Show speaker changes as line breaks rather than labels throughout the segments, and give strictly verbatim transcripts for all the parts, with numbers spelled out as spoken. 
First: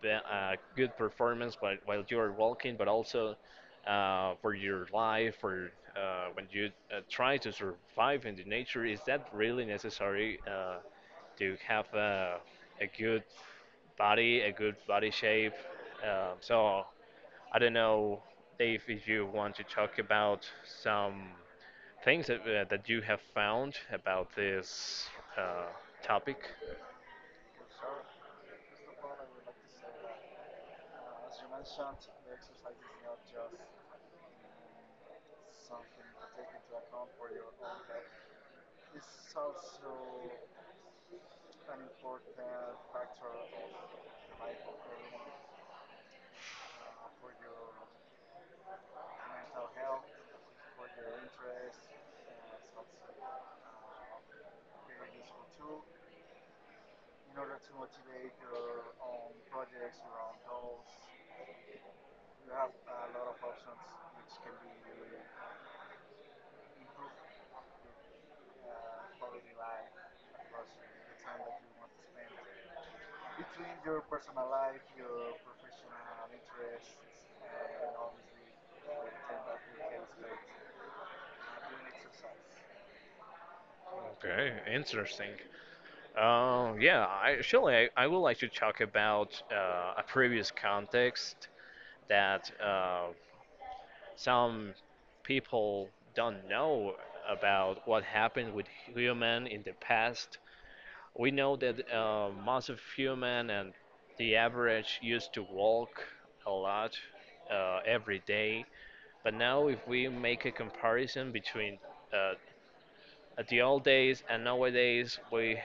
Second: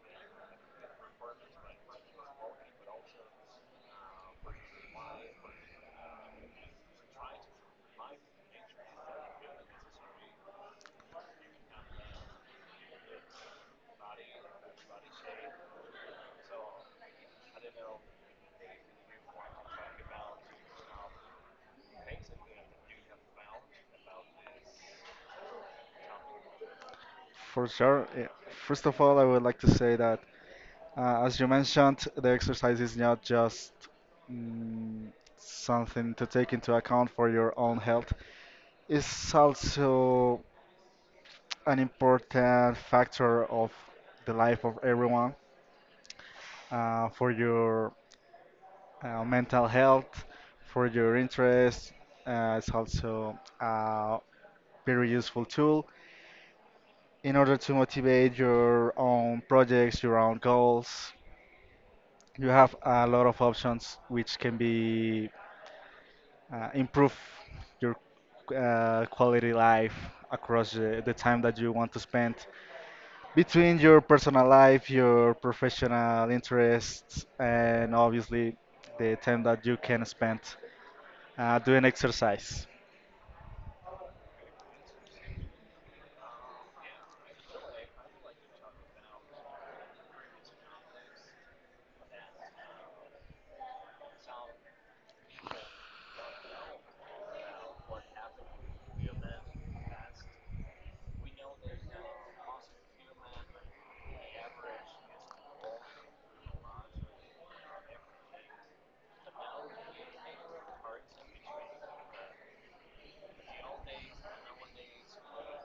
b- a good performance while, while you are walking, but also uh, for your life, for uh, when you uh, try to survive in the nature, is that really necessary uh, to have uh, a good body, a good body shape? Um, so I don't know, Dave, if you want to talk about some things that, uh, that you have found about this uh, topic.
For sure. Yeah. First of all, I would like to say that, uh, as you mentioned, the exercise is not just mm, something to take into account for your own health. It's also an important factor of the life of everyone, uh, for your uh, mental health, for your interest. Uh, it's also a very useful tool in order to motivate your own projects, your own goals. You have a lot of options which can be uh, improve your uh, quality life across the, the time that you want to spend between your personal life, your professional interests, and obviously the time that you can spend uh, doing exercise.
Okay, interesting. Uh, yeah, I, surely I, I would like to talk about uh, a previous context that uh, some people don't know about what happened with human in the past. We know that uh, most of human and the average used to walk a lot uh, every day, but now if we make a comparison between uh, at the old days and nowadays, we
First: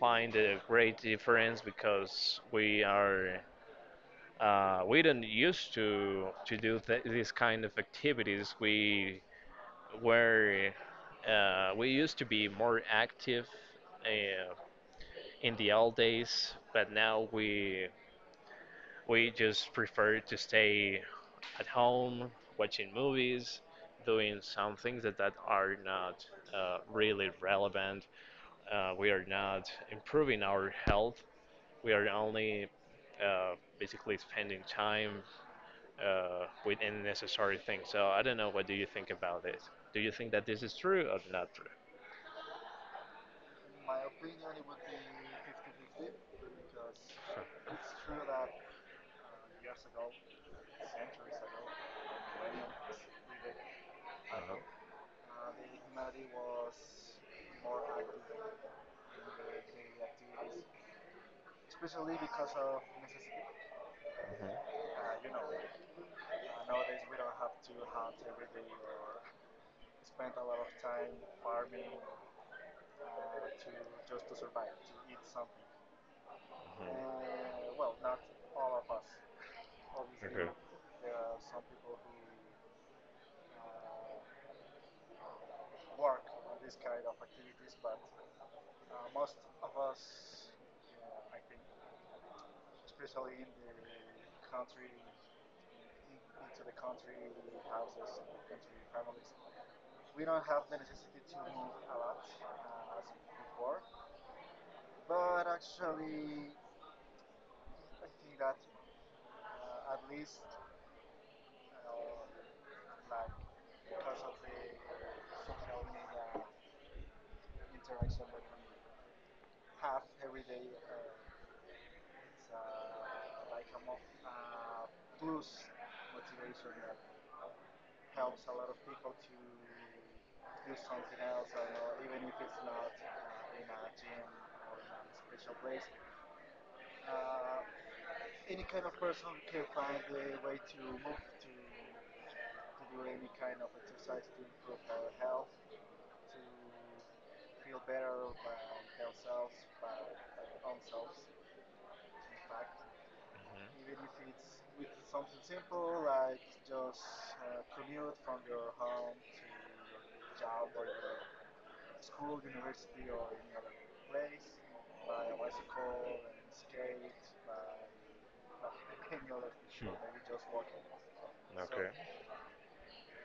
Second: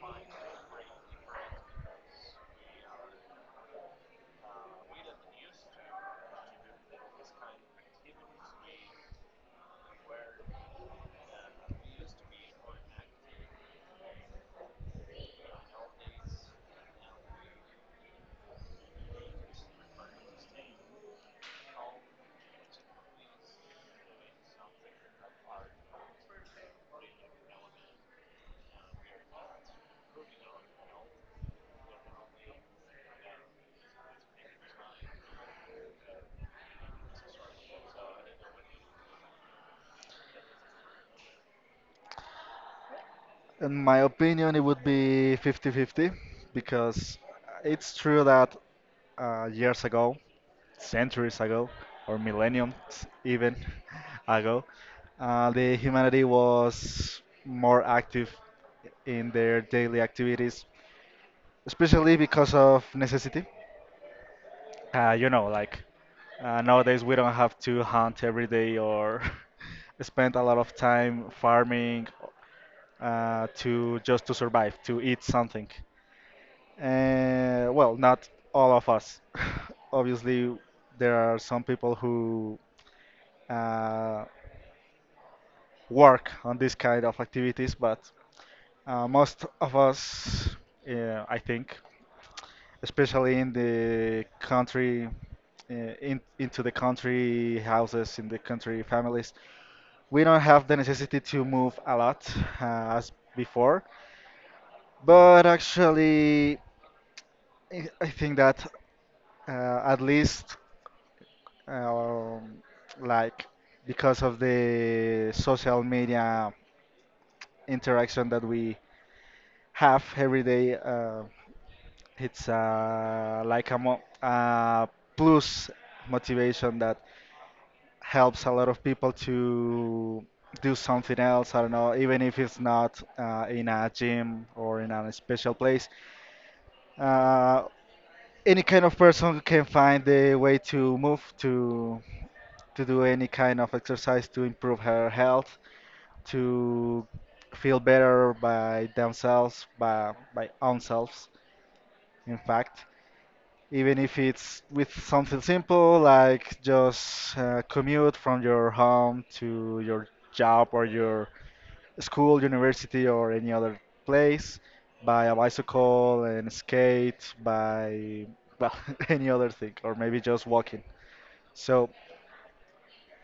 find a great difference because we are uh, we don't used to to do th- these kind of activities. We were uh, we used to be more active uh, in the old days, but now we we just prefer to stay at home watching movies, doing some things that, that are not uh, really relevant Uh, we are not improving our health. We are only uh, basically spending time uh, with unnecessary things. So I don't know. What do you think about this? Do you think that this is true or not true?
In my opinion, it would be fifty-fifty,
Huh.
because
It's
it's true that uh, years ago, centuries ago, or millenniums even ago, uh, the humanity was more active in their daily activities, especially because of necessity. Uh, you know, like uh, nowadays we don't have to hunt every day or spend a lot of time farming uh, to just to survive, to eat something. Uh, well, not all of us.
true.
Obviously, there are some people who uh, work on this kind of activities, but uh, most of us, uh, I think especially in the country, uh, in, into the country houses, in the country families. We don't have the necessity to move a lot uh, as before, but actually, I I think that uh, at least, um, like, because of the social media interaction that we have every day, uh, it's uh, like a mo- uh, plus motivation that helps a lot of people to do something else. I don't know, even if it's not uh, in a gym or in a special place. Uh, any kind of person can find a way to move to to do any kind of exercise to improve her health, to feel better by themselves, by by own selves, in fact. Even
Uh-huh.
if it's with something simple
Mhm.
like just uh, commute from your
Mhm.
home to your job or your school, university, or any other place by a bicycle and skate, by well, any other thing,
Mhm.
or maybe just walking.
Mhm. Hmm.
So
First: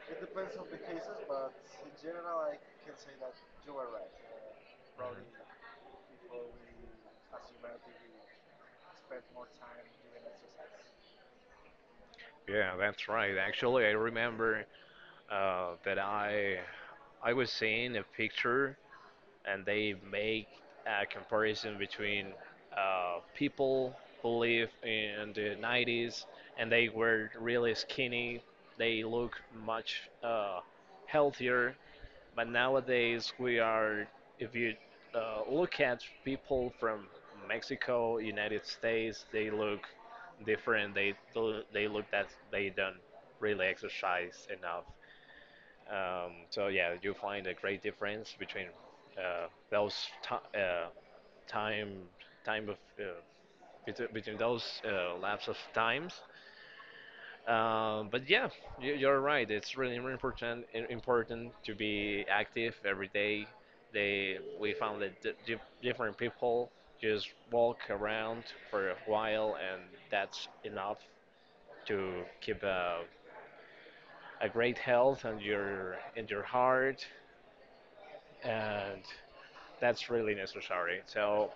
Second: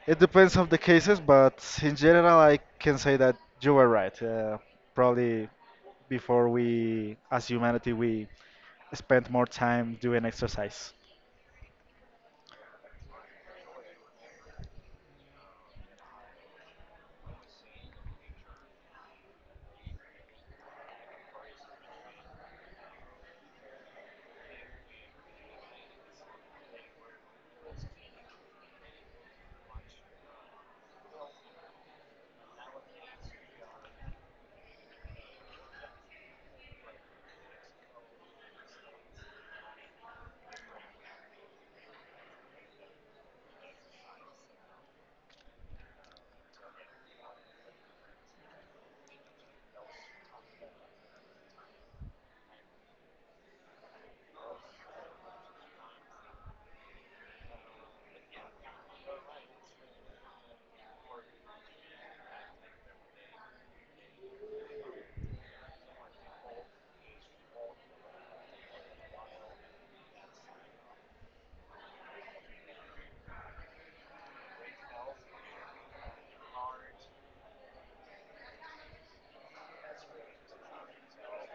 it depends on the cases, but in general, I can say that you were right. Uh,
Okay.
probably before we, as humanity, we spent more time doing exercise.
Yeah, that's right. Actually, I remember uh, that I I was seeing a picture and they make a comparison between uh, people who live in the nineties and they were really skinny. They look much uh, healthier. But nowadays, we are, if you uh, look at people from Mexico, United States, they look different. They, do- they look that they don't really exercise enough. Um, so yeah, you find a great difference between uh, those ti uh, time time of uh, between, between those uh, lapse of times. Um, but yeah, you, you're right. It's really really important i- important to be active every day. They we found that di di different people just walk around for a while, and that's enough to keep a, a great health and your in your heart and that's really necessary. So,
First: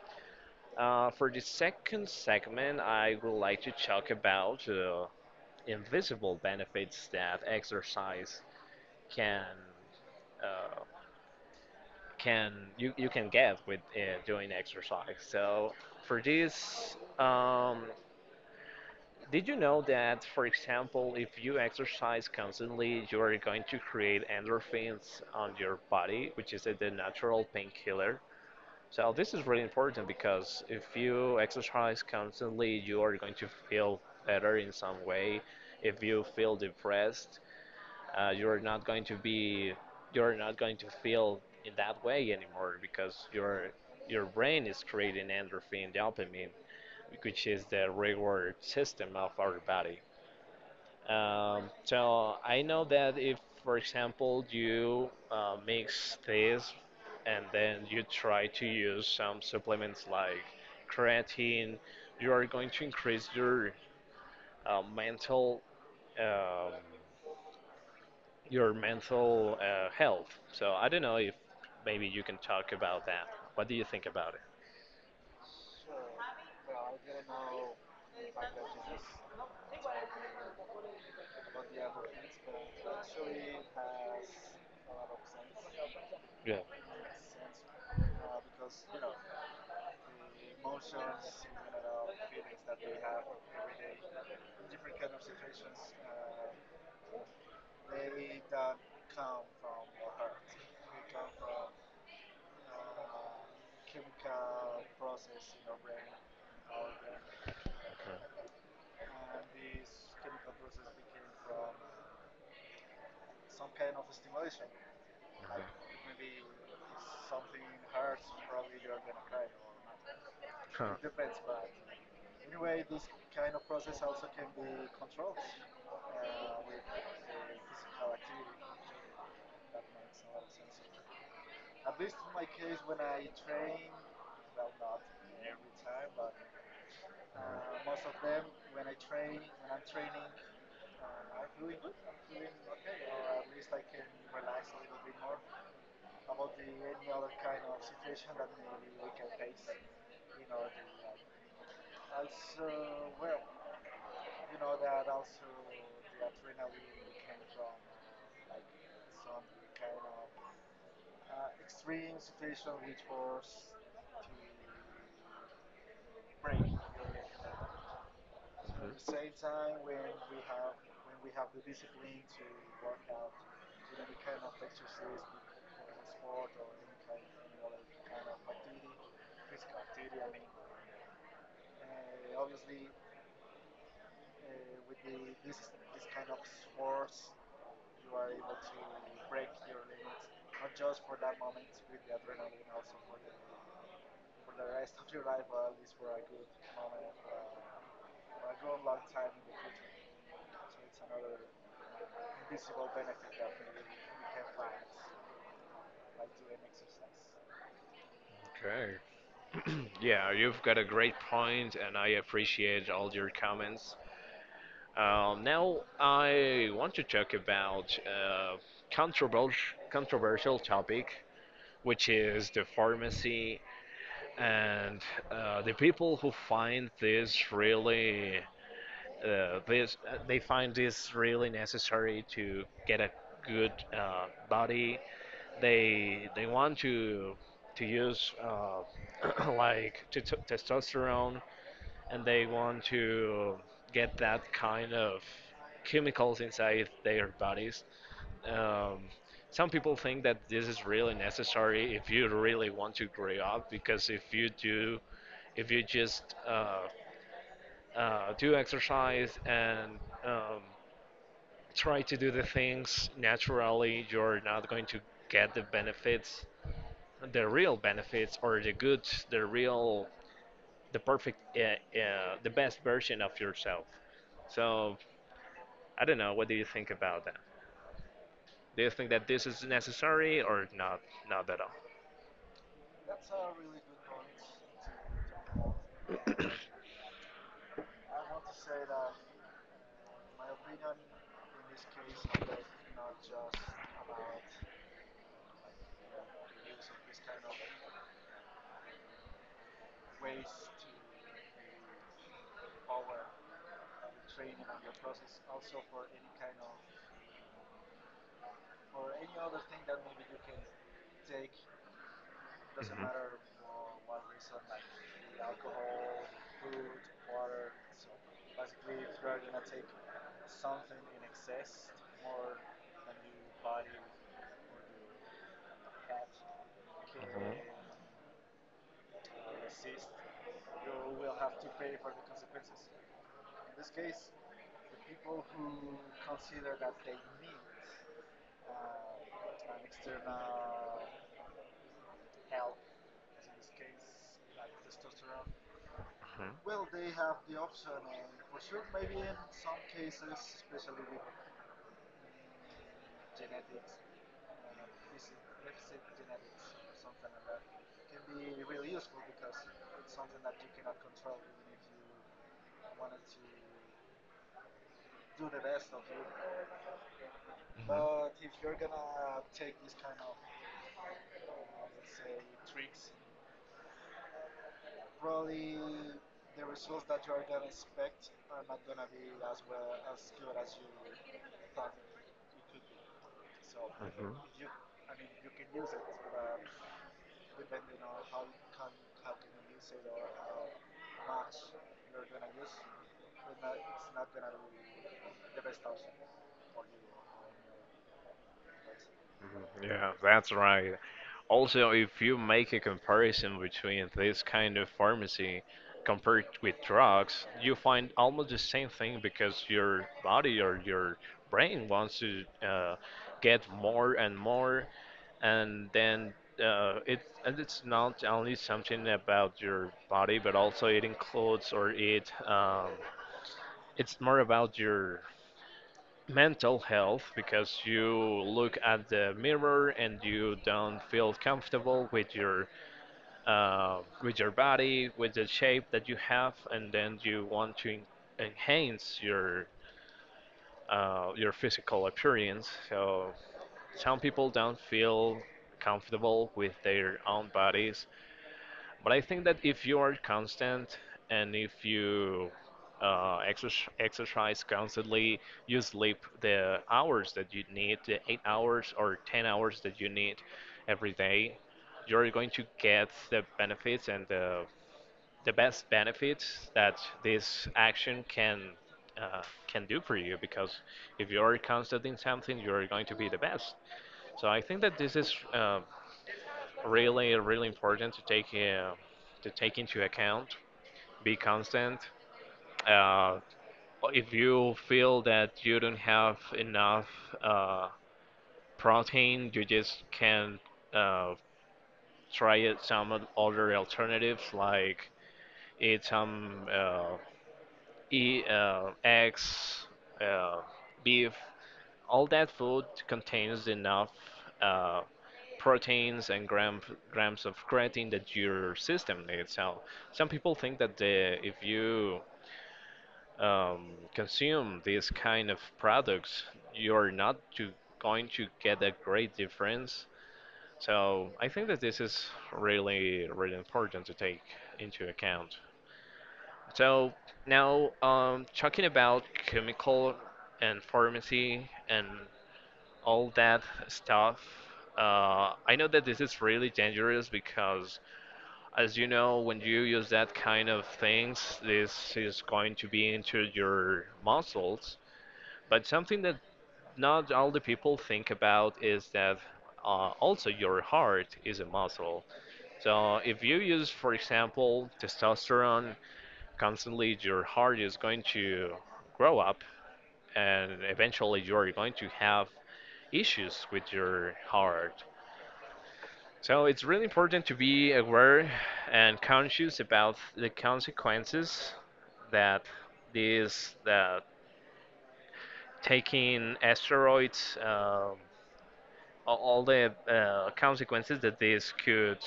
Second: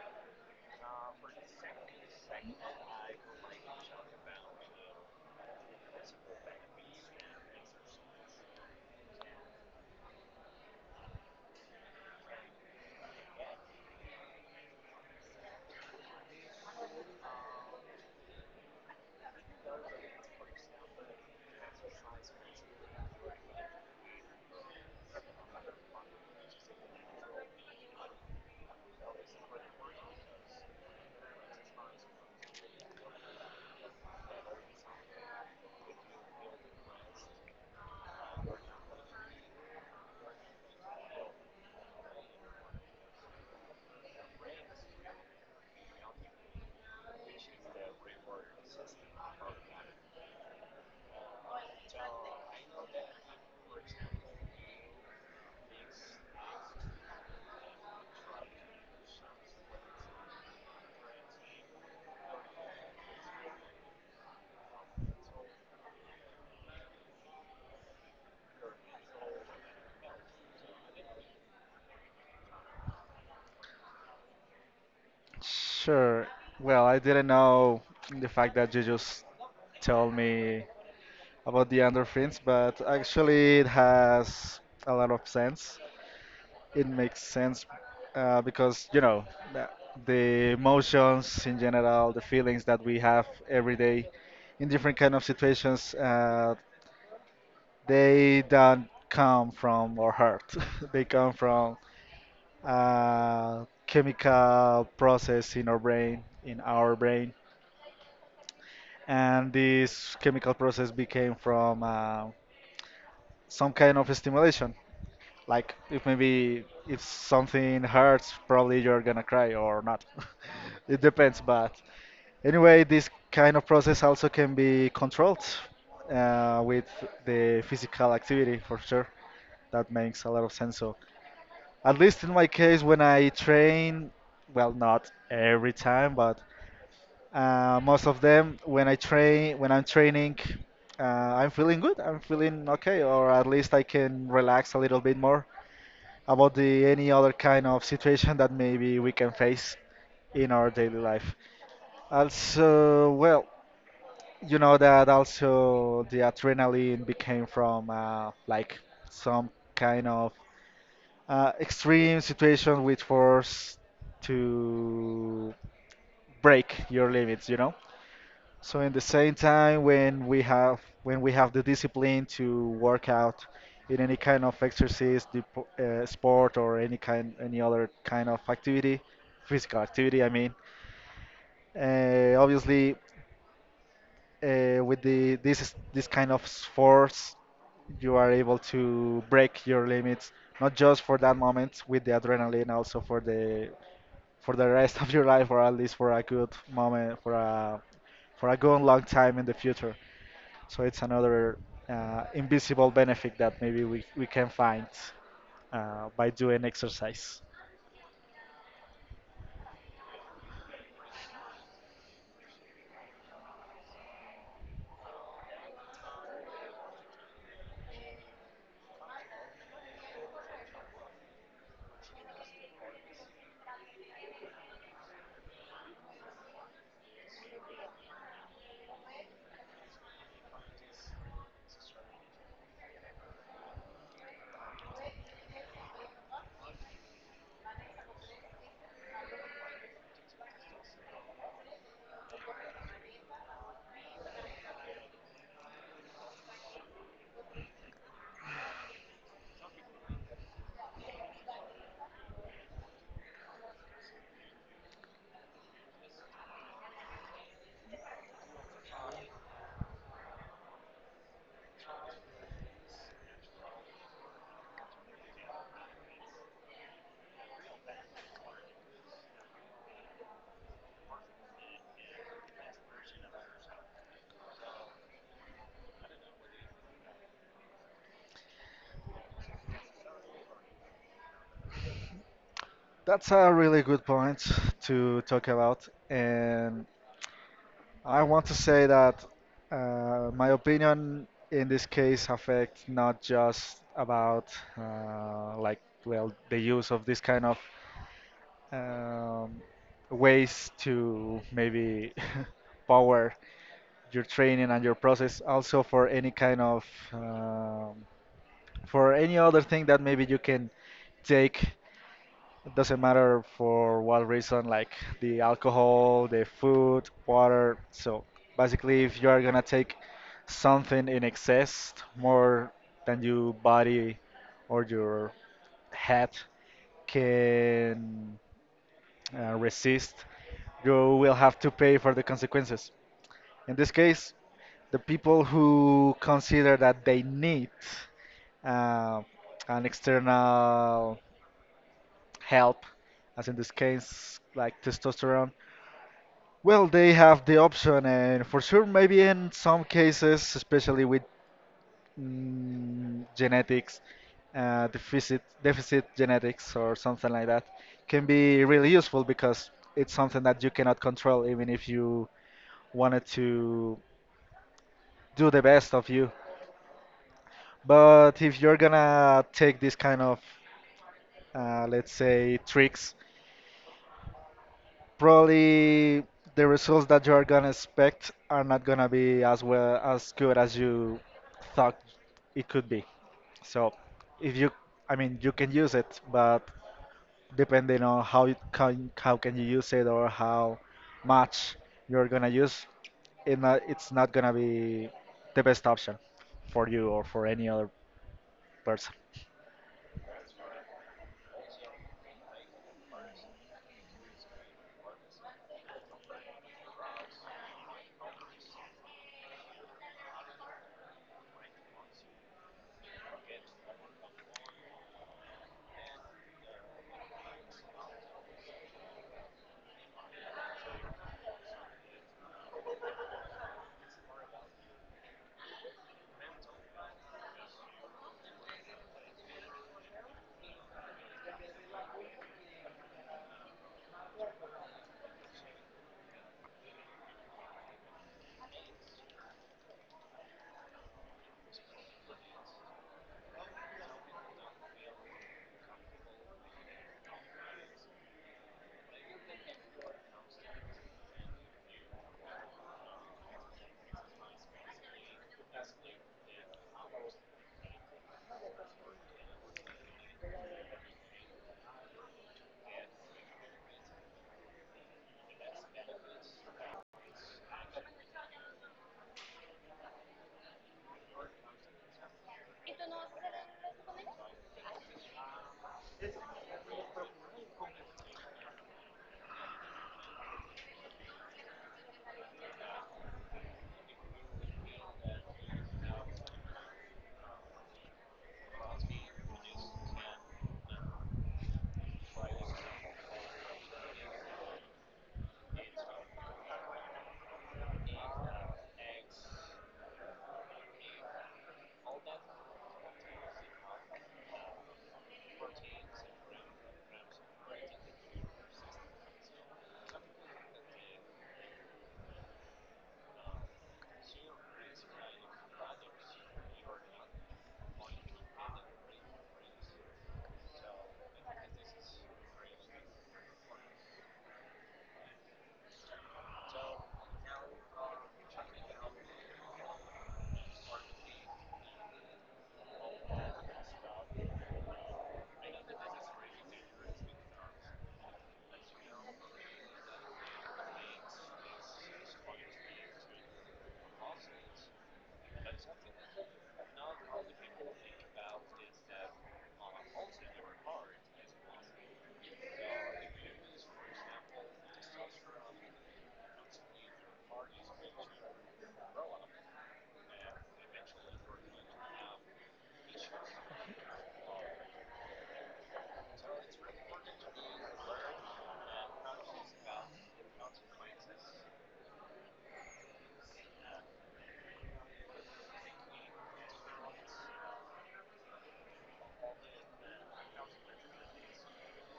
uh, for the second segment, I would like to talk about uh, invisible benefits that exercise can uh, can you, you can get with uh, doing exercise. So, for this, um, did you know that, for example, if you exercise constantly, you are going to create endorphins on your body, which is the natural painkiller. So this is really important because if you exercise constantly, you are going to feel better in some way. If you feel depressed, uh, you're not going to be, you're not going to feel in that way anymore because your your brain is creating endorphin, dopamine, which is the reward system of our body. Um, so I know that if, for example, you uh, mix this and then you try to use some supplements like creatine, you are going to increase your uh, mental um, your mental uh, health. So I don't know if maybe you can talk about that. What do you think about it?
Sure. Well, I didn't know the fact that you just told me about the endorphins, but actually it has a lot of sense.
Yeah.
It makes sense uh, because, you know, the, the emotions in general, the feelings that we have every day in different kind of situations, uh, they don't come from our heart. They come from a chemical process in our brain, in our brain and this chemical process became from uh, some kind of stimulation. Like if maybe if something hurts, probably you're gonna cry or not. It
Okay. Mhm.
depends,
Huh.
but anyway, this kind of process also can be controlled uh, with the physical activity for sure. That makes a lot of sense. So at least in my case, when I train, well, not every time, but Uh, most of them, when I train, when I'm training, uh, I'm feeling good. I'm feeling okay, or at least I can relax a little bit more about the any other kind of situation that maybe we can face in our daily life. Also, well, you know that also the adrenaline became from uh, like some kind of uh, extreme situation which force to break your limits, you know? So in the same time, when we have when we have the discipline to work out in any kind of exercise, dep- uh, sport, or any kind any other kind of activity, physical activity, I mean, uh, obviously uh, with the this is- this kind of force, you are able to break your limits, not just for that moment with the adrenaline, also for the for the rest of your life, or at least for a good moment, for a for a good long time in the future. So it's another uh, invisible benefit that maybe we, we can find uh, by doing exercise.
Okay. Yeah, you've got a great point, and I appreciate all your comments. Um, now, I want to talk about a controversial, controversial topic, which is the pharmacy and uh, the people who find this really uh, this uh, they find this really necessary to get a good uh, body. They they want to to use uh, like t- t- testosterone and they want to get that kind of chemicals inside their bodies. Um, some people think that this is really necessary if you really want to grow up because if you do if you just uh, uh, do exercise and um, try to do the things naturally, you're not going to get the benefits, the real benefits, or the good the real the perfect, uh, uh, the best version of yourself. So I don't know, what do you think about that? Do you think that this is necessary or not? Not at all.
That's a really good point to talk about. And I want to say that uh, my opinion in this case affects not just about uh, like, well, the use of this kind of um, ways to maybe power your training and your process also for any kind of um, for any other thing that maybe you can take, it doesn't matter for what reason, like the alcohol, the food, water. So basically, if you are gonna take something in excess more than your body or your
Cats, mhm.
head can uh, resist, you will have to pay for the consequences. In this case, the people who consider that they need uh, an external help, as in this case, like testosterone, well, they have the option, and for sure, maybe in some cases, especially with mm, genetics, uh, deficit deficit genetics or something like that, can be really useful because it's something that you cannot control, even if you wanted to do the best of you. But if you're gonna take this kind of, uh, let's say, tricks probably the results that you are gonna expect are not gonna be as well as good as you thought it could be. So if you, I mean, you can use it, but depending on how you can, how can you use it or how much you're gonna use, it not, it's not gonna be the best option for you or for any other person.
Yeah, that's right. Also, if you make a comparison between this kind of pharmacy compared with drugs, you find almost the same thing because your body or your brain wants to uh, get more and more, and then uh, it and it's not only something about your body, but also it includes, or it um, it's more about your mental health because you look at the mirror and you don't feel comfortable with your uh, with your body, with the shape that you have, and then you want to en- enhance your uh, your physical appearance. So some people don't feel comfortable with their own bodies, but I think that if you are constant and if you uh, exer- exercise constantly, you sleep the hours that you need, the eight hours or ten hours that you need every day, you're going to get the benefits and the, the best benefits that this action can. Uh, can do for you because if you're constant in something, you're going to be the best. So I think that this is uh, really really important to take uh, to take into account, be constant. uh, if you feel that you don't have enough uh, protein, you just can uh, try it some oth- other alternatives like eat some uh, eat, uh, eggs, uh, beef. All that food contains enough uh, proteins and gram, grams of creatine that your system needs. So some people think that the, if you um, consume these kind of products, you're not to, going to get a great difference. So I think that this is really, really important to take into account. So now, um, talking about chemical and pharmacy and all that stuff. Uh, I know that this is really dangerous because, as you know, when you use that kind of things, this is going to be into your muscles. But something that not all the people think about is that uh, also your heart is a muscle. So if you use, for example, testosterone constantly, your heart is going to grow up and eventually you are going to have issues with your heart. So it's really important to be aware and conscious about the consequences that these that taking asteroids, um, a- all the uh, consequences that this could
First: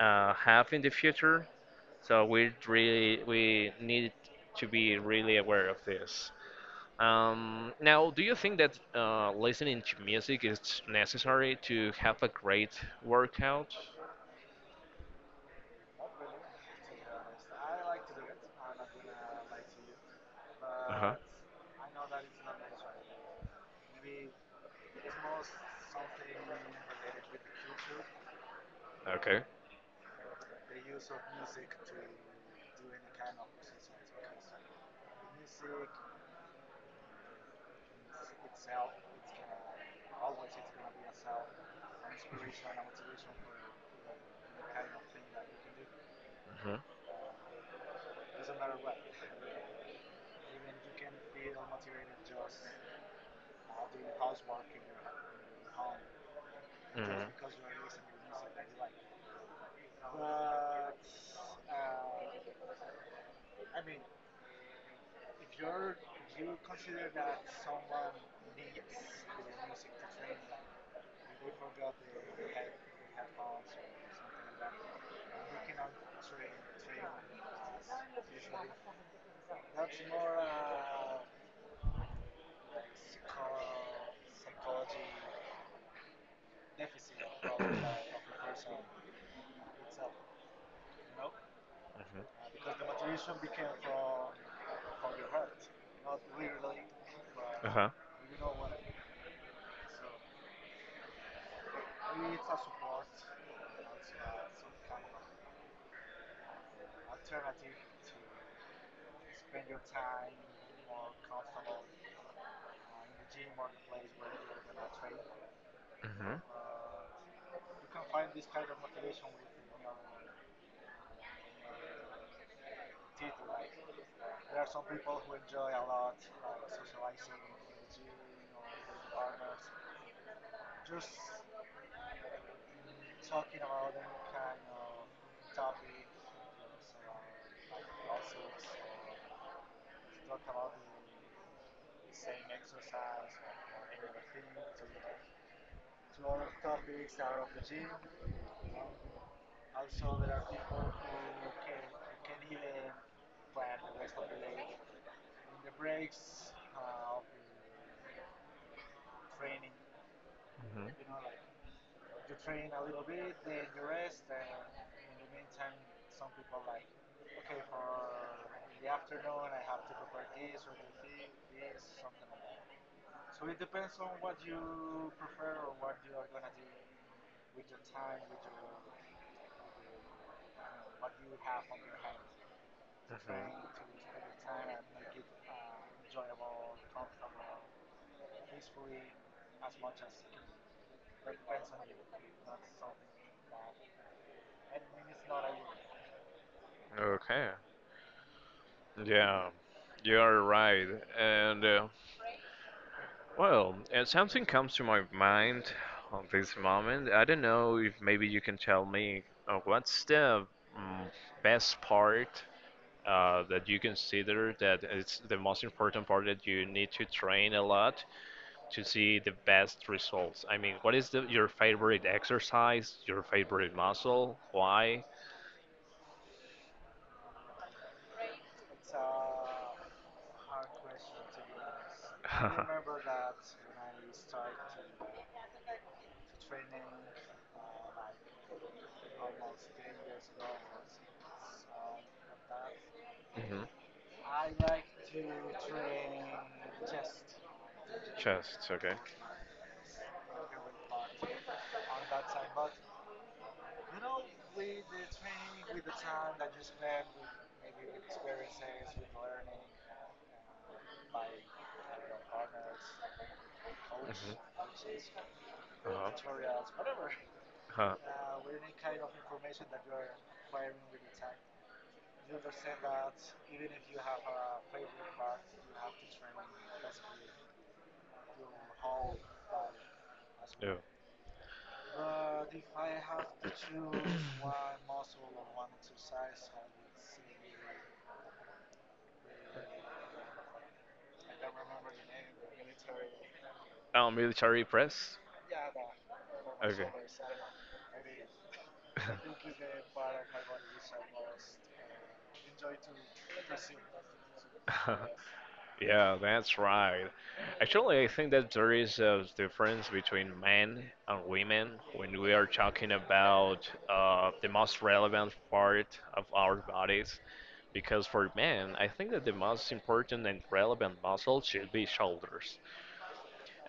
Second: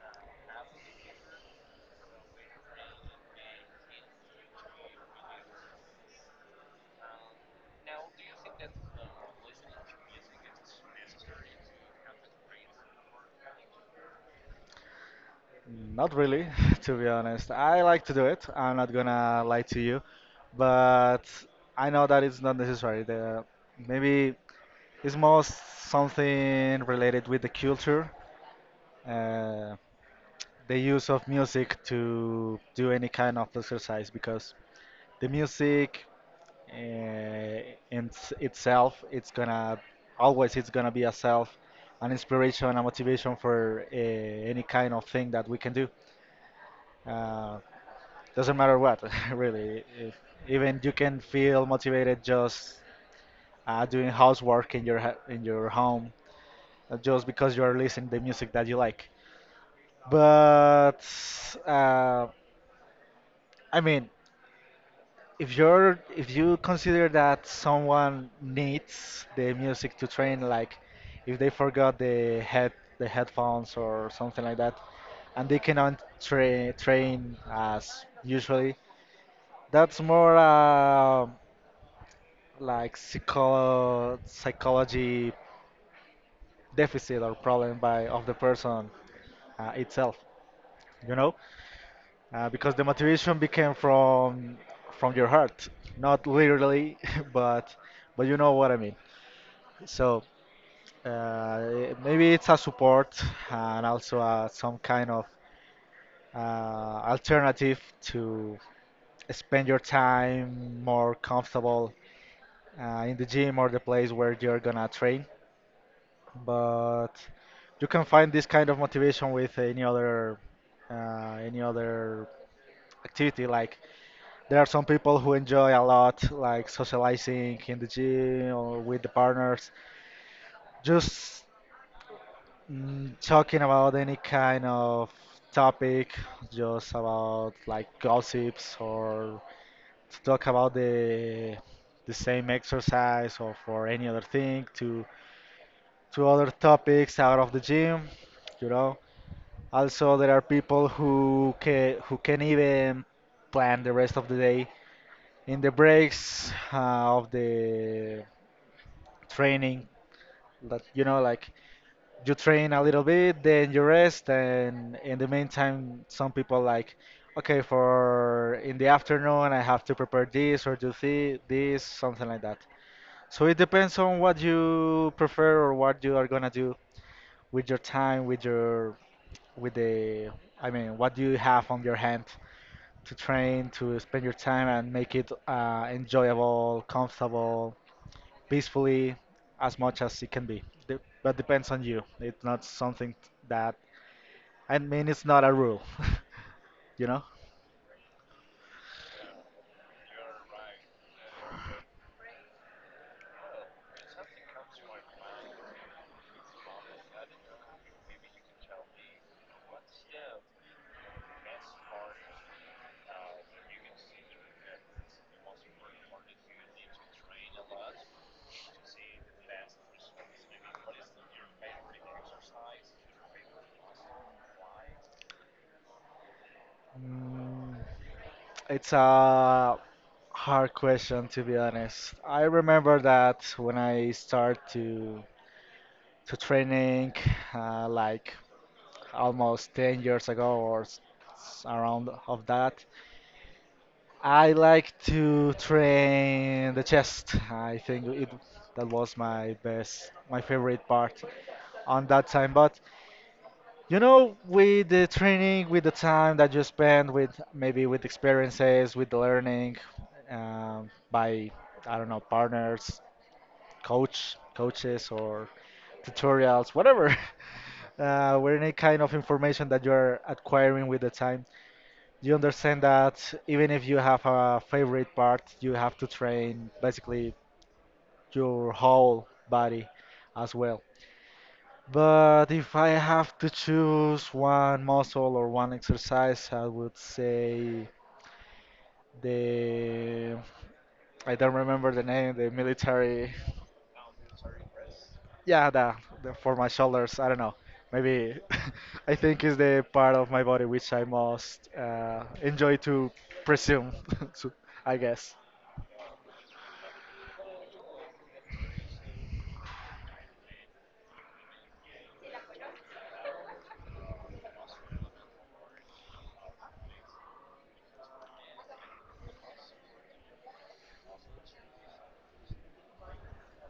uh, have in the future. So we really we need to be really aware of this. Um, now, do you think that uh, listening to music is necessary to have a great workout?
Not really, to be honest. I like to do it. I'm not gonna lie to you,
Uh huh.
but I know that it's not necessary. The, maybe it's most something related with the culture,
Okay.
uh, the use of music to do any kind of exercise, because the music uh, in s- itself, it's gonna always it's gonna be a self, an inspiration, a motivation for uh, any kind of thing that we can do.
Mhm,
Uh, doesn't matter what, really. If, even you can feel motivated just uh, doing housework in your ha- in your home, uh, just
mhm,
because you are listening the music that you like. But uh, I mean, if you're if you consider that someone needs the music to train, like if they forgot the head the headphones or something like that, and they cannot tra- train as usually. That's more uh, like psycho psychology deficit or problem by of the person uh, itself, you know, uh, because the
mhm.
motivation became from from your heart, not literally,
Uh
but
huh.
but you know what I mean. So uh, maybe it's a support and also uh, some kind of uh, alternative to spend your time more comfortable uh, in the gym or the place where you're gonna train.
Mhm,
But you can find this kind of motivation with any other uh, any other activity. Like there are some people who enjoy a lot like socializing in the gym or with the partners, just mm, talking about any kind of topic, just about like gossips or to talk about the the same exercise or for any other thing to to other topics out of the gym, you know. Also, there are people who can who can even plan the rest of the day in the breaks uh, of the training. That
mhm,
you know, like you train a little bit, then you rest, and in the meantime, some people like, okay, for in the afternoon I have to prepare this or do thi- this, something like that. So it depends on what you prefer or what you are gonna do with your time, with your with the, I mean, what do you have on your hand to train, to
mhm.
spend your time and make it uh, enjoyable, comfortable, peacefully, as much as it can be. De- but depends on you. It's not something that, I mean, it's not a rule, you know?
Okay. Yeah, you are right. And uh, well, uh, something comes to my mind on this moment. I don't know if maybe you can tell me uh, what's the mm, best part uh, that you consider that it's the most important part that you need to train a lot to see the best results. I mean, what is the, your favorite exercise, your favorite muscle, why?
Mm, it's a hard question to be honest. I remember that when I started to to training uh, like almost ten years ago or s- s- around of that,
Mhm.
I like to train the chest. I think it
Chest,
that
okay.
was my best, my favorite part on that time. But you know, with the training, with the time that you spend with maybe with experiences, with the learning, um, by I don't know partners, coach, coaches, or
Mhm.
tutorials,
Uh-huh.
whatever.
Huh.
Uh, or any kind of information that you're acquiring with the time, you understand that even if you have a favorite part, you have to train basically your whole body as
Yeah.
well. But if I have to choose one muscle or one exercise, I would say the I don't remember the name, the military.
Oh, military press.
Yeah, the, the for my
Okay.
shoulders. I don't know. Maybe I think is the part of my body which I most uh, enjoy to presume. So, I guess.
Yeah, that's right. Actually, I think that there is a difference between men and women when we are talking about uh, the most relevant part of our bodies. Because for men, I think that the most important and relevant muscle should be shoulders.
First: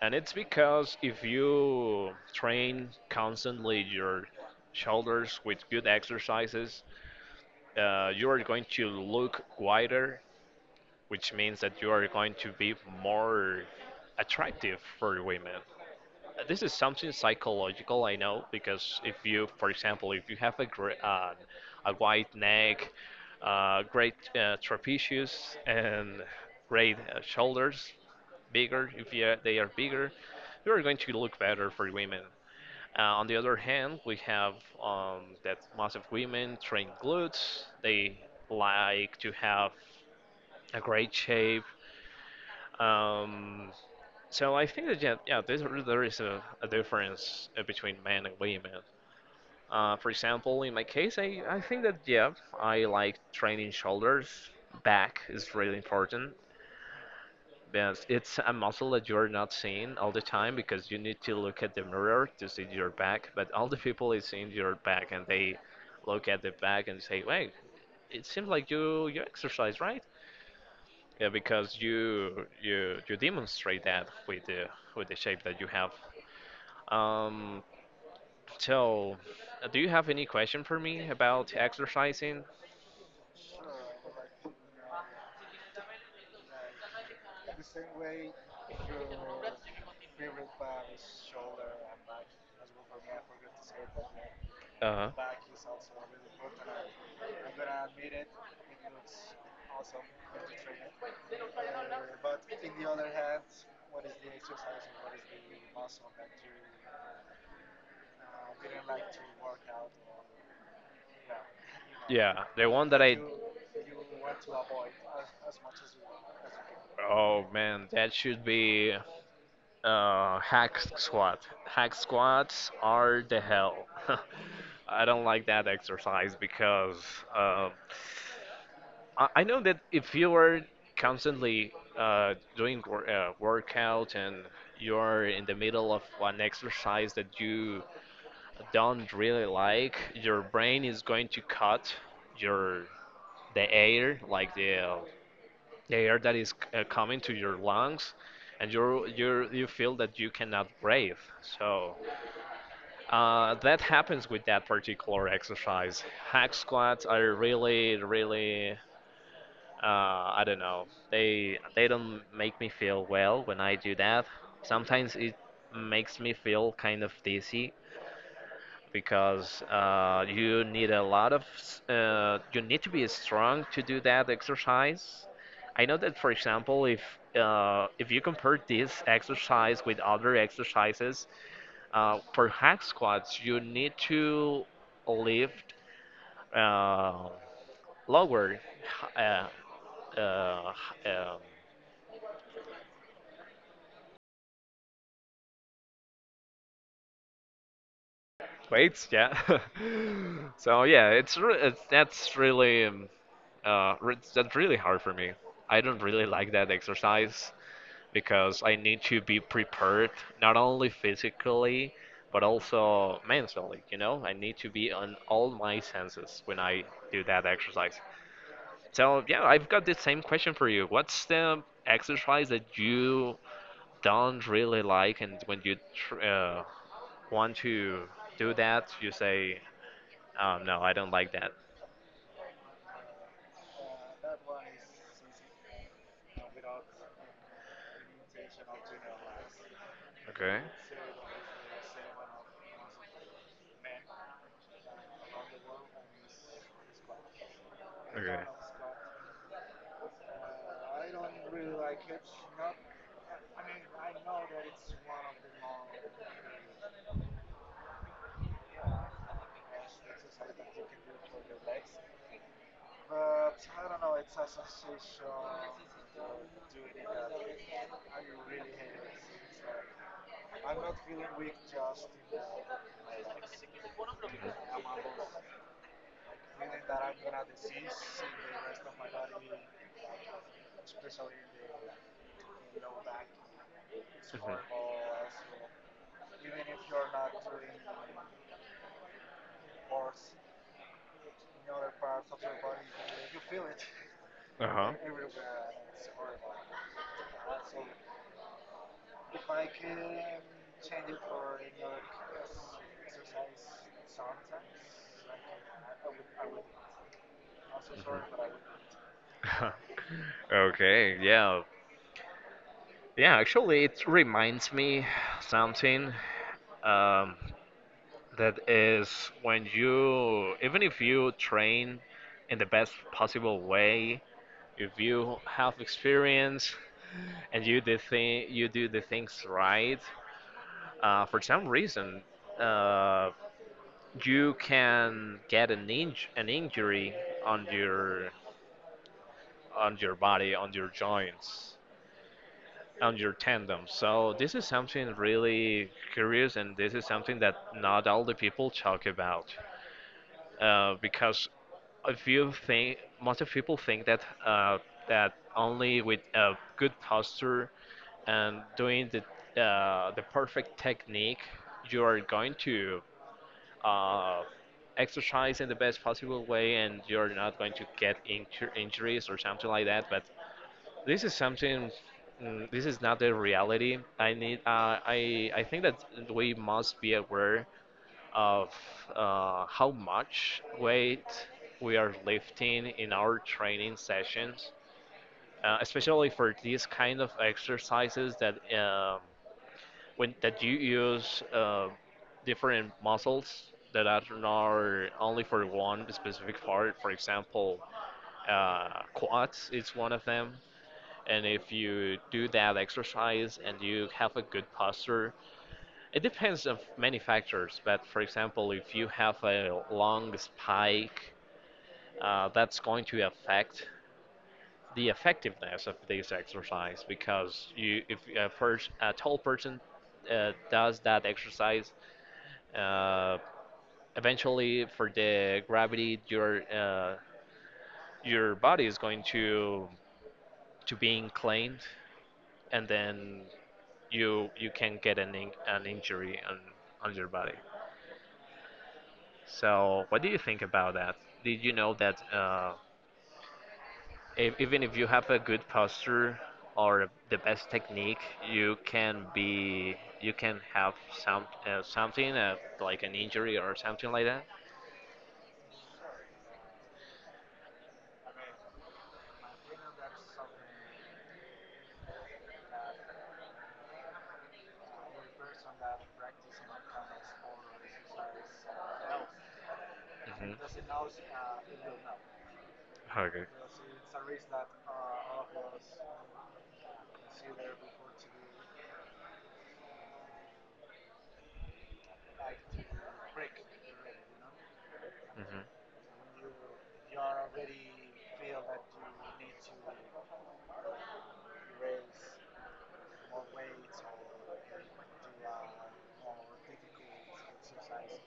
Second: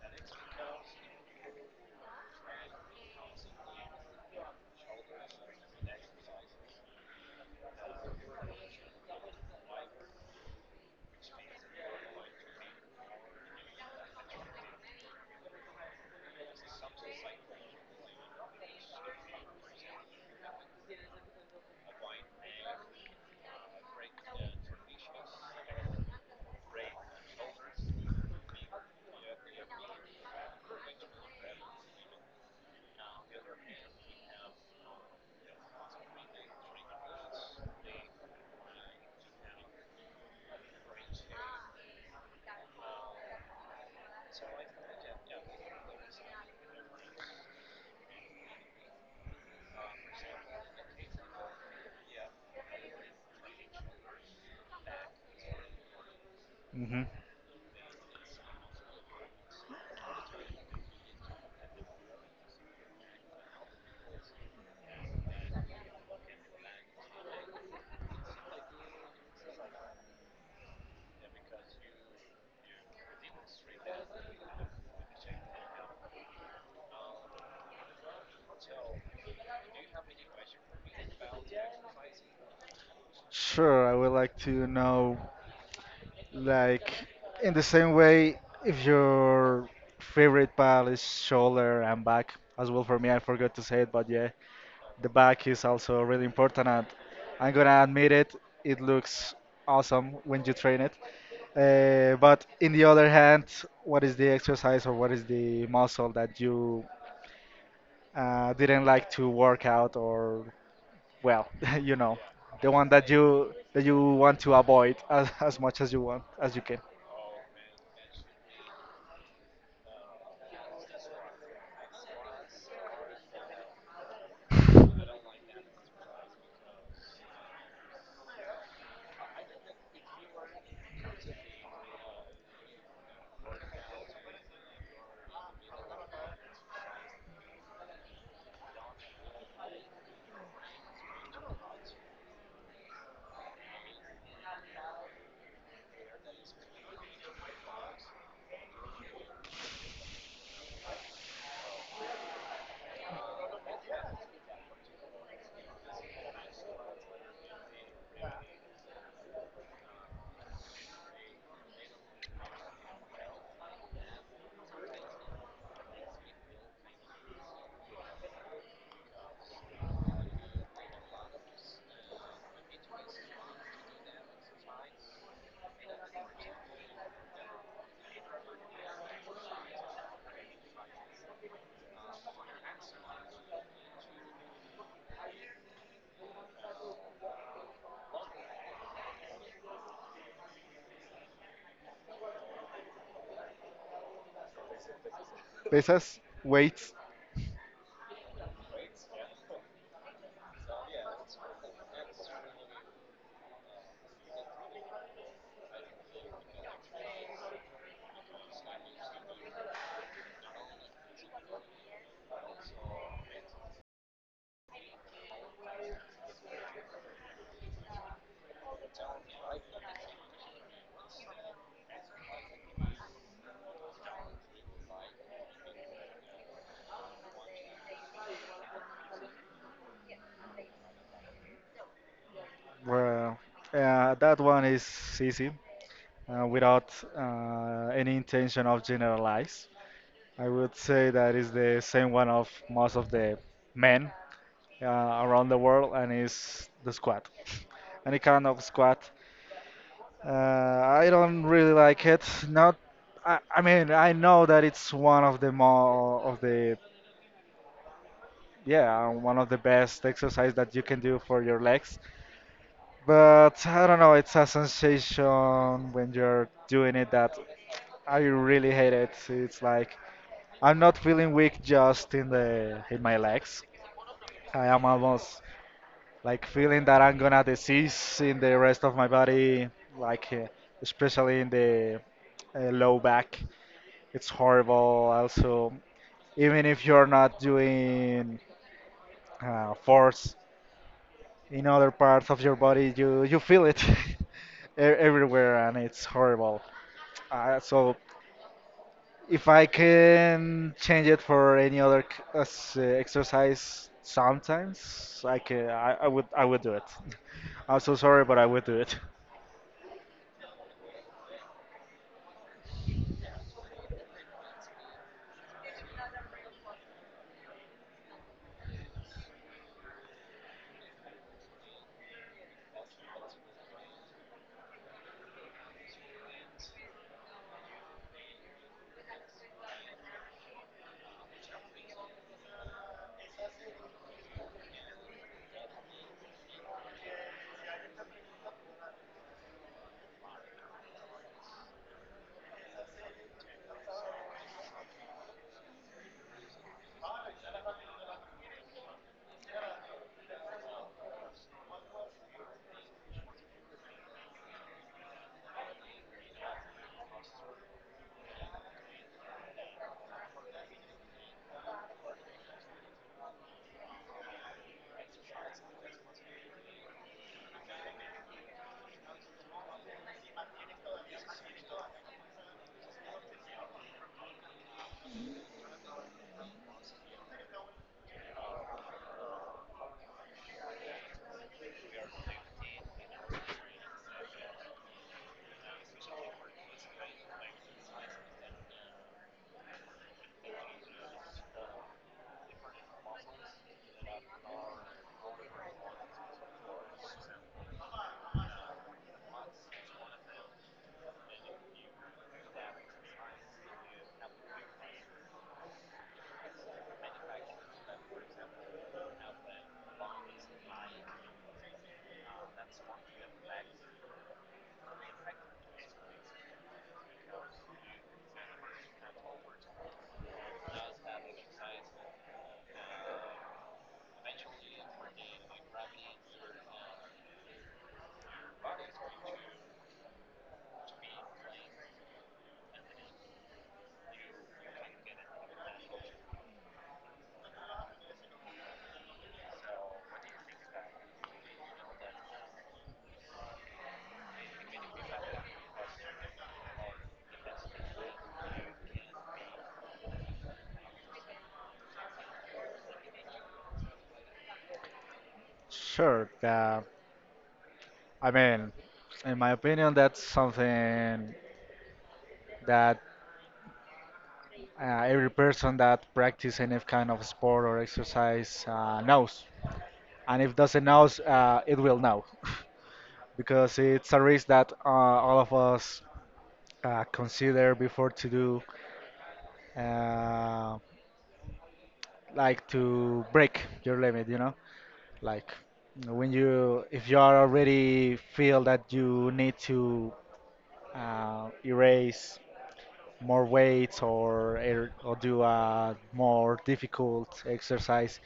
And it's because if you train constantly your shoulders with good exercises, uh, you are going to look wider, which means that you are going to be more attractive for women. Uh, This is something psychological, I know, because if you, for example, if you have a gr uh, a wide neck, uh, great uh, trapezius, and great uh, shoulders, bigger, if you, they are bigger, you are going to look better for women. Uh, on the other hand, we have um, that most of women train glutes. They like to have a great shape. Um, so I think that yeah, yeah there's, there is a, a difference uh, between men and women. Uh, for example, in my case, I, I think that yeah, I like training shoulders. Back is really important.
Hmm.
But it's a muscle that you're not seeing all the time because you need to look at the mirror to see your back. But all the people is seeing your back and they look at the back and say, "Wait, it seems like you you exercise, right?" Yeah, because you you you demonstrate that with the with the shape that you have. Um, so, uh, do you have any question for me about exercising?
Sure, I would like to know, like, in the same way, if your favorite pal is shoulder and back, as well for me, I forgot to say it, but yeah, the
Uh-huh.
back is also really important, and I'm gonna admit it, it looks awesome when you train it. Uh, but in the other hand, what is the exercise or what is the muscle that you uh, didn't like to work out or well, you know,
Yeah, the
the
one
one
that
that
I.
you that you want to avoid as, as much as you want as you can.
Oh man, that should be Uh, Hack squat. Hack squats are the hell. I don't like that exercise because um, I I know that if you are constantly uh, doing wor- uh, workout and you're in the middle of an exercise that you don't really like, your brain is going to cut your the air, like the um, the air that is uh, coming to your lungs and you you you feel that you cannot breathe, so uh, that happens with that particular exercise. Hack squats are really, really uh, I don't know, they they don't make me feel well when I do that. Sometimes it makes me feel kind of dizzy because uh, you need a lot of s- uh, you need to be strong to do that exercise. I know that, for example, if uh, if you compare this exercise with other exercises, uh, for hack squats you need to lift uh, lower h- uh, uh, h- um,
Pesas, weights,
weights, yeah. So yeah, it's, re- it's that's really um, uh, re- that's really hard for me. I don't really like that exercise because I need to be prepared not only physically but also mentally. You know, I need to be on all my senses when I do that exercise. So yeah, I've got the same question for you. What's the exercise that you don't really like, and when you tr- uh, want to do that, you say um, no, I don't like that.
well, uh, that one is easy uh, without uh, any intention of generalize. I
Okay.
would say that is the same one of most of the men uh, around the world, and is the squat. Any
Okay.
kind of squat, uh, I don't really like it. Not, I, I mean, I know that it's one of the more of the yeah, um, one of the best exercise that you can do for your legs. But I don't know, it's a sensation when you're doing it that I really hate it. It's like I'm not feeling weak just in the in my legs. I am almost like feeling that I'm gonna disease in the rest of my body, like uh, especially in the uh, low back. It's horrible. Also, even if you're not doing uh, force in other parts of your body you you feel it
Mhm. Uh huh.
e- everywhere and it's horrible, uh, so if I can change it for any other c- as, uh, exercise, sometimes I can I, I would I would do it. I'm so sorry but I would do it.
Okay. Yeah. Yeah. Actually, it reminds me something. Um, That is when you, even if you train in the best possible way, if you have experience and you do, thi- you do the things right, uh, for some reason, uh, you can get an, inj- an injury on your on your body, on your joints, on your tendons. So this is something really curious, and this is something that not all the people talk about, uh, because if you think, most of people think that uh, that only with a good posture and doing the uh, the perfect technique you are going to uh, exercise in the best possible way and you're not going to get inju- injuries or something like that. But this is something, mm, this is not the reality. I need uh, i i think that we must be aware of uh, how much weight we are lifting in our training sessions, uh, especially for these kind of exercises that um, when that you use uh, different muscles that are not only for one specific part. For example, uh, quads is one of them. And if you do that exercise and you have a good posture, it depends of many factors, but for example, if you have a long spike, uh, that's going to affect the effectiveness of this exercise because you, if a, pers- a tall person uh, does that exercise, uh, eventually for the gravity, your uh, your body is going to to be inclined, and then you you can get an in- an injury on on your body. So, what do you think about that? Did you know that uh, e- even if you have a good posture or the best technique, you can be, you can have some uh, something uh, like an injury or something like that?
Sure. uh, I mean, in my opinion that's something that uh, every person that practice any kind of sport or exercise uh, knows, and if doesn't
Hmm.
know, uh, it will know.
Okay.
Because it's a risk that uh, all of us uh, consider before to do, uh, like to break your limit, you know, like
Hmm.
when you, if you are already feel that you need to uh, erase more weights or er- or do a more difficult exercise,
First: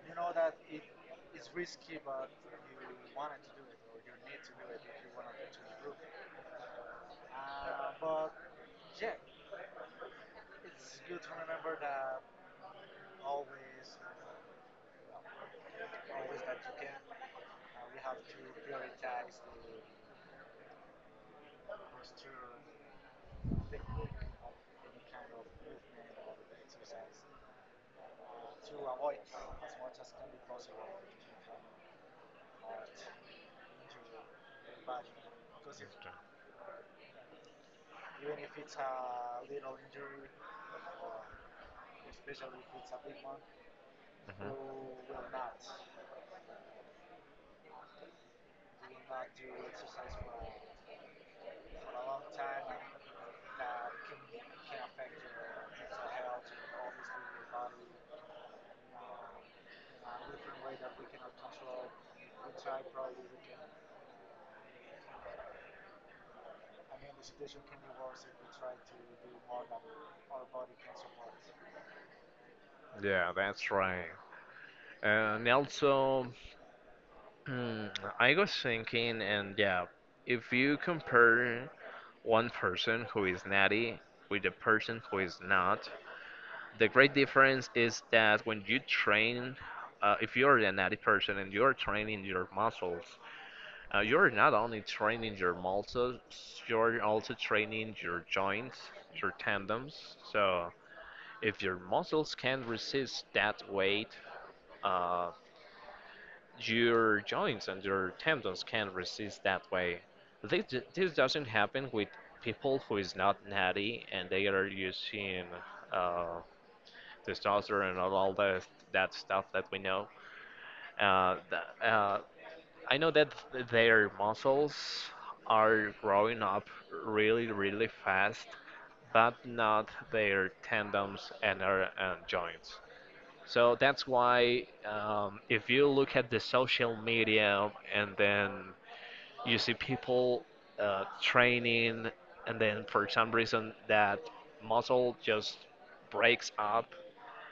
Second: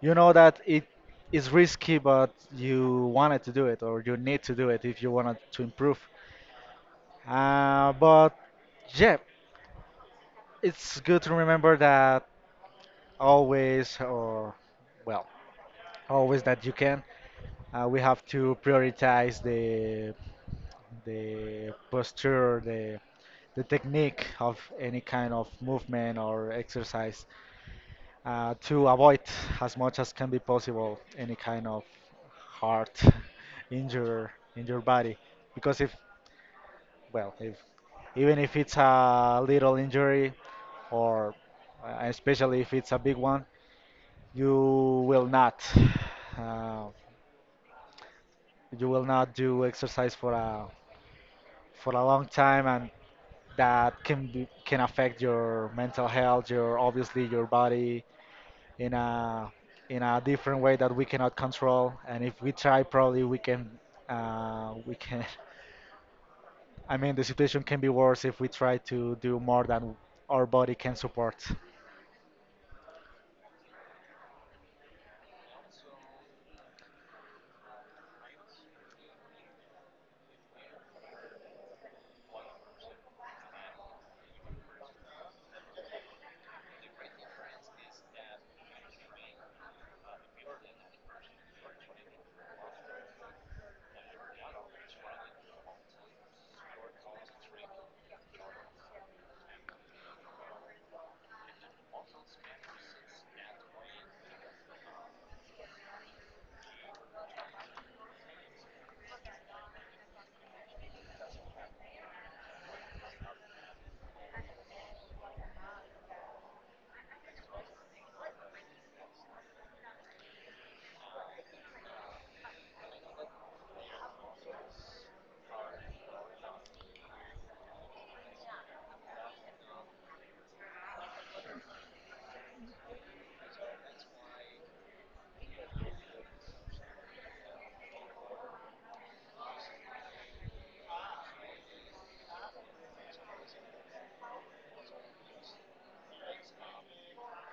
you know that it is risky, but you wanted to do it or you need to do it if you wanted to improve. Uh, but yeah, it's good to remember that always, or well, always that you can. Uh, we have to prioritize the the posture, the the technique of any kind of movement or exercise uh, to avoid as much as can be possible any kind of heart injury in your body. Because if, well, if even if it's a little injury, or uh, especially if it's a big one,
Mhm.
you will
Mhm.
not uh, you will not do exercise for a for a long time, and that can be, can affect your mental health, your obviously your body in a in a different way that we cannot control, and if we try probably we can uh, we can. I mean, the situation can be worse if we try to do more than our body can support.
Yeah, that's right. And also, hmm, I was thinking, and yeah, if you compare one person who is natty with the person who is not, the great difference is that when you train, uh, if you're a natty person and you're training your muscles, uh, you're not only training your muscles, you're also training your joints, your tendons. So if your muscles can resist that weight, uh, your joints and your tendons can't resist that way. This, this doesn't happen with people who is not natty and they are using uh, testosterone and all that that stuff that we know. Uh, th- uh, I know that their muscles are growing up really, really fast, but not their tendons and, our, and joints. So that's why um, if you look at the social media and then you see people uh, training and then for some reason that muscle just breaks up,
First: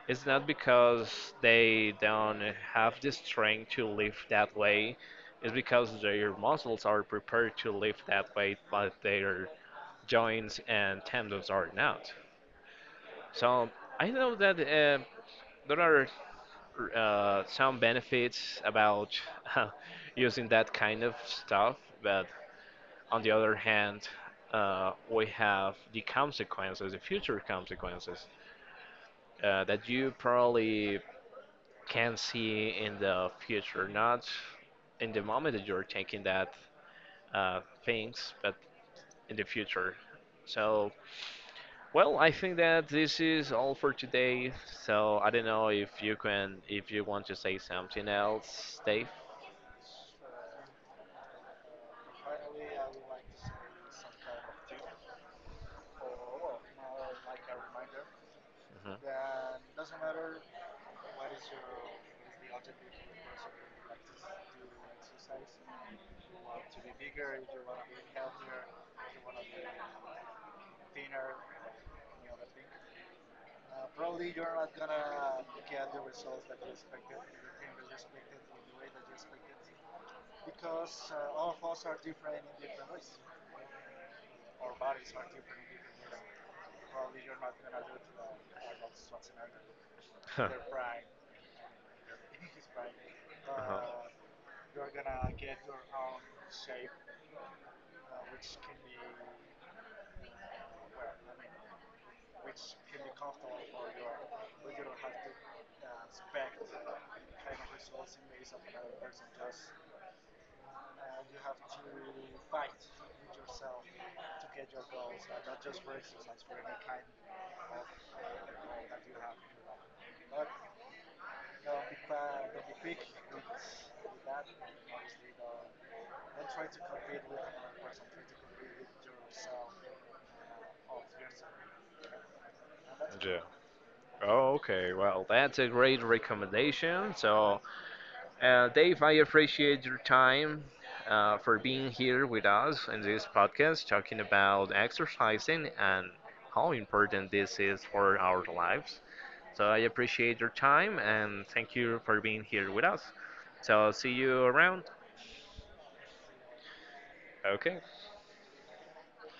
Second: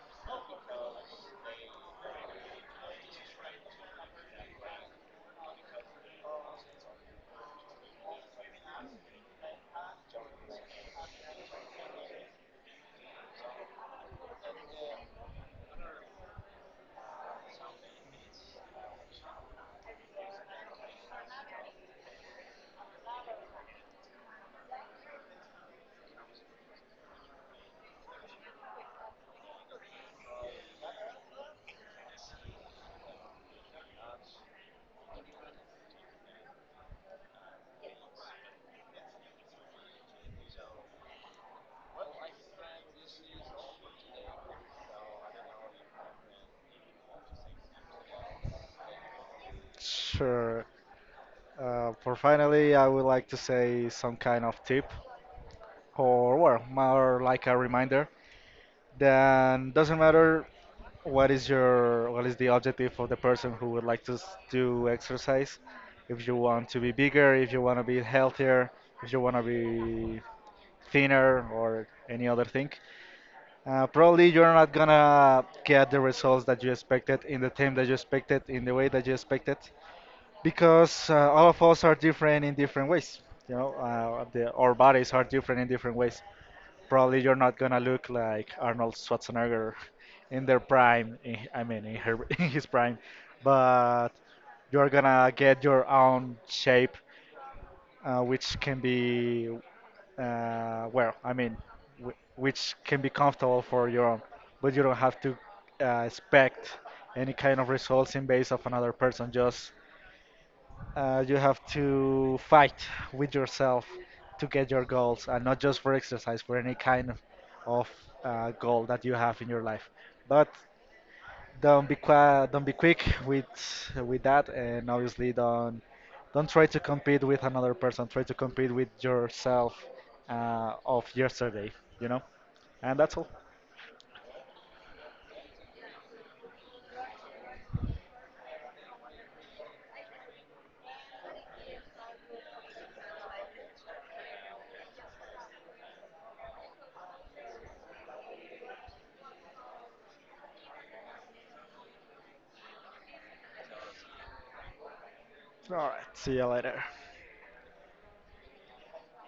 it's not because they don't have the strength to lift that way. It's because their muscles are prepared to lift that weight, but their joints and tendons are not. So I know that uh, there are r- uh, some benefits about using that kind of stuff, but on the other hand, uh, we have the consequences, the future consequences uh, that you probably can see in the future, not in the moment that you're taking that uh, things, but in the future. So, well, I think that this is all for today. So I don't know if you can, if you want to say something else, Dave.
Sure. Uh, for finally, I would like to say some kind of tip, or well, more like a reminder.
Mhm.
Then doesn't matter what is your what is the objective of the person who would like to s- do exercise. If you want to be bigger, if you want to be healthier, if you want to be thinner or any other thing, uh, probably you're not gonna get the results that you expected in the time that you expected in the way that you expected, because uh, all of us are different in different ways. You know, uh, the, our bodies are different in different ways. Probably you're not gonna look like Arnold Schwarzenegger in
Huh.
their prime. in- I mean, in, her, in his prime,
Uh-huh.
but you're gonna get your own shape, uh, which can be uh, well, I mean, w which can be comfortable for your own, but you don't have to uh, expect any kind of results in base of another person. Just uh, you have to fight with yourself to get your goals, and not just for exercise, for any kind of, of uh, goal that you have in your life. But don't be qua don't be quick with with that, and obviously don't don't try to compete with another person. Try to compete with yourself uh, of yesterday, you know. And that's all.
Yeah, cool. Oh, okay. Well, that's a great recommendation. So, uh, Dave, I appreciate your time uh, for being here with us in this podcast, talking about exercising and how important this is for our lives. So, I appreciate your time and thank you for being here with us. So, see you around.
All right. See you later.
Okay.